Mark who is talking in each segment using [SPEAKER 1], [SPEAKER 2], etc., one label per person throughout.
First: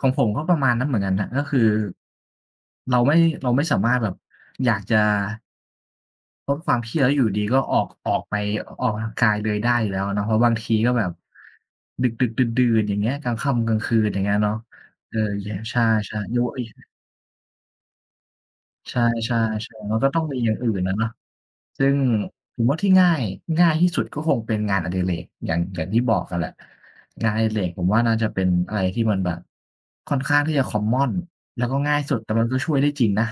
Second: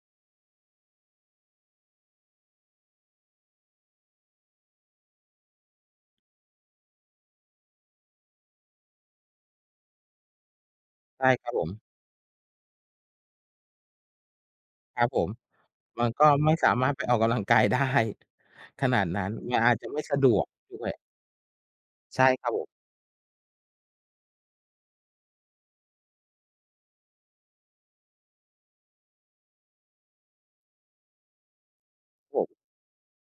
[SPEAKER 1] ของผมก็ประมาณนั้นเหมือนกันน่ะ ก็คือ เราไม่ เราไม่สามารถแบบ อยากจะ เพราะความเครียด แล้วอยู่ดี ๆ ก็ออก ออกไป อ ออกกำลังกายเลยได้อยู่แล้วอะเนาะ เพราะบางทีก็แบบ
[SPEAKER 2] ใช่ครับผม
[SPEAKER 1] ดึก ๆ ดื่น ๆ อย่างเงี้ย กลางค่ำกลางคืน อย่างเงี้ยเนาะ
[SPEAKER 2] ครับ
[SPEAKER 1] เออ
[SPEAKER 2] ผม
[SPEAKER 1] อย่างเงี้ย ใช่
[SPEAKER 2] มันก็
[SPEAKER 1] ๆ อยู่
[SPEAKER 2] ไม่
[SPEAKER 1] อี
[SPEAKER 2] สาม
[SPEAKER 1] ก
[SPEAKER 2] ารถไปออกกำลังกาย ได้ ข
[SPEAKER 1] ใช
[SPEAKER 2] นาดนั้น
[SPEAKER 1] ่
[SPEAKER 2] มันอ
[SPEAKER 1] ๆ
[SPEAKER 2] าจจะ
[SPEAKER 1] ๆ มั
[SPEAKER 2] ไม
[SPEAKER 1] น
[SPEAKER 2] ่
[SPEAKER 1] ก็
[SPEAKER 2] ส
[SPEAKER 1] ต้
[SPEAKER 2] ะ
[SPEAKER 1] อง
[SPEAKER 2] ด
[SPEAKER 1] มี
[SPEAKER 2] วก
[SPEAKER 1] อย่างอื่
[SPEAKER 2] ด้
[SPEAKER 1] น
[SPEAKER 2] ว
[SPEAKER 1] น่ะ
[SPEAKER 2] ย
[SPEAKER 1] เนาะ ซึ่ง
[SPEAKER 2] ใช่ครับ
[SPEAKER 1] ผ
[SPEAKER 2] ผ
[SPEAKER 1] ม
[SPEAKER 2] ม
[SPEAKER 1] ว่าที่ง่าย ง่ายที่สุดก็คงเป็นงานอดิเรก อย่าง อย่างที่บอกอะแหละ งานอดิเรกผมว่า น่าจะเป็นอะไรที่มันแบบค่อนข้างที่จะ คอมมอน แล้วก็ง่ายสุด แต่
[SPEAKER 2] ครับ
[SPEAKER 1] มั
[SPEAKER 2] ผ
[SPEAKER 1] น
[SPEAKER 2] ม
[SPEAKER 1] ก็ช่วยได้จริงนะ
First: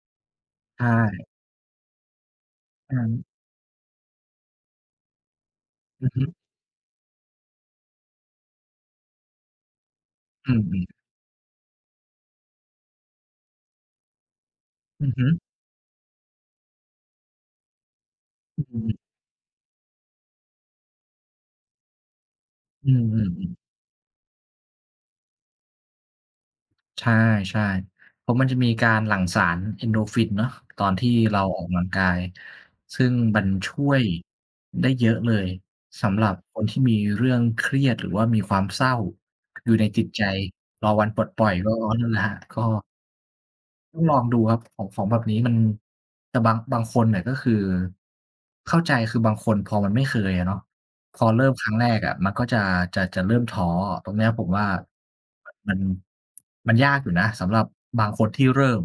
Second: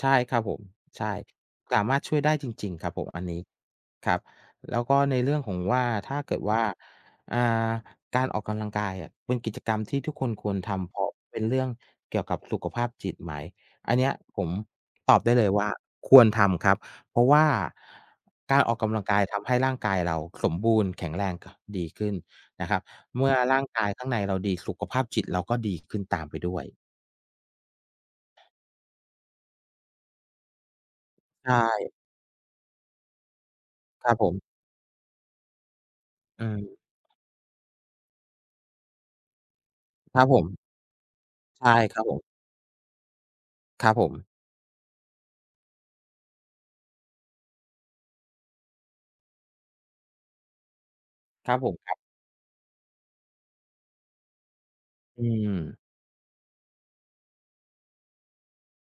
[SPEAKER 2] ใช่ครับผม
[SPEAKER 1] ใช
[SPEAKER 2] ใช่
[SPEAKER 1] ่
[SPEAKER 2] สามารถช่วยได้จริง ๆ คร
[SPEAKER 1] อ
[SPEAKER 2] ับ
[SPEAKER 1] ื
[SPEAKER 2] ผม
[SPEAKER 1] ม
[SPEAKER 2] อันนี้ ครับ แล้วก็ในเรื่องของว่า
[SPEAKER 1] อือ
[SPEAKER 2] ถ้
[SPEAKER 1] ฮ
[SPEAKER 2] า
[SPEAKER 1] ึ
[SPEAKER 2] เกิดว่า อ่า การออกกำลังกายอะ เป็นกิจกรรมที่ทุกคนค
[SPEAKER 1] อื
[SPEAKER 2] วรท
[SPEAKER 1] ม
[SPEAKER 2] ำ
[SPEAKER 1] ๆ
[SPEAKER 2] เพราะเป็นเรื่องเกี่ยวกับสุขภาพจิตไหม? อันเนี้ยผม
[SPEAKER 1] อื
[SPEAKER 2] ต
[SPEAKER 1] อ
[SPEAKER 2] อ
[SPEAKER 1] ฮ
[SPEAKER 2] บ
[SPEAKER 1] ึ
[SPEAKER 2] ได้เลยว่าควรทำครับ เพราะว่าก
[SPEAKER 1] อ
[SPEAKER 2] า
[SPEAKER 1] ื
[SPEAKER 2] ร
[SPEAKER 1] ้อ
[SPEAKER 2] อ
[SPEAKER 1] ฮ
[SPEAKER 2] อ
[SPEAKER 1] ื
[SPEAKER 2] กก
[SPEAKER 1] อ
[SPEAKER 2] ำลังกายทำให้ร่างกายเราสมบูรณ์แข็งแรง ค ดีขึ้นนะครับ
[SPEAKER 1] อื
[SPEAKER 2] เมื่อ
[SPEAKER 1] ม
[SPEAKER 2] ร
[SPEAKER 1] ๆ ๆ
[SPEAKER 2] ่างกายข้างในเราดี สุขภาพจิตเราก็ดีขึ้นตามไปด้วย
[SPEAKER 1] ใช่ ๆ เพราะมันจะมีการหลั่งสาร Endorphin เนาะ ตอนที่เรา
[SPEAKER 2] ใช
[SPEAKER 1] ออกกำลัง
[SPEAKER 2] ่
[SPEAKER 1] กาย ซึ่งมันช่วย
[SPEAKER 2] ครับผม
[SPEAKER 1] ได้เยอะเลย สำหรับ
[SPEAKER 2] อื
[SPEAKER 1] คนที
[SPEAKER 2] ม
[SPEAKER 1] ่มีเรื่องเครียด หรือว่ามีความเศร้า อยู่ในจิต
[SPEAKER 2] ค
[SPEAKER 1] ใ
[SPEAKER 2] ร
[SPEAKER 1] จ
[SPEAKER 2] ับผม
[SPEAKER 1] รอวันปลดปล่อย
[SPEAKER 2] ใช
[SPEAKER 1] ก
[SPEAKER 2] ่
[SPEAKER 1] ็
[SPEAKER 2] ครับผม
[SPEAKER 1] [unintelligible] ก็
[SPEAKER 2] ครับ
[SPEAKER 1] ต้อ
[SPEAKER 2] ผ
[SPEAKER 1] งลอง
[SPEAKER 2] ม
[SPEAKER 1] ดูครับ ของ ของแบบนี้มัน แต่บาง บางคนเนี่ย ก็คือเข้าใจ คือบางคนพอมันไม่เคยอะเนาะ ตอนเริ่
[SPEAKER 2] คร
[SPEAKER 1] ม
[SPEAKER 2] ับ
[SPEAKER 1] ค
[SPEAKER 2] ผ
[SPEAKER 1] รั้
[SPEAKER 2] ม
[SPEAKER 1] งแร
[SPEAKER 2] ครับ
[SPEAKER 1] กอะมันก็จะ จะ จะเริ่มท้อ ตรงนี้อะผมว่า
[SPEAKER 2] อื
[SPEAKER 1] ม
[SPEAKER 2] ม
[SPEAKER 1] มันยากอยู่นะสำหรับบางคนที่เริ่ม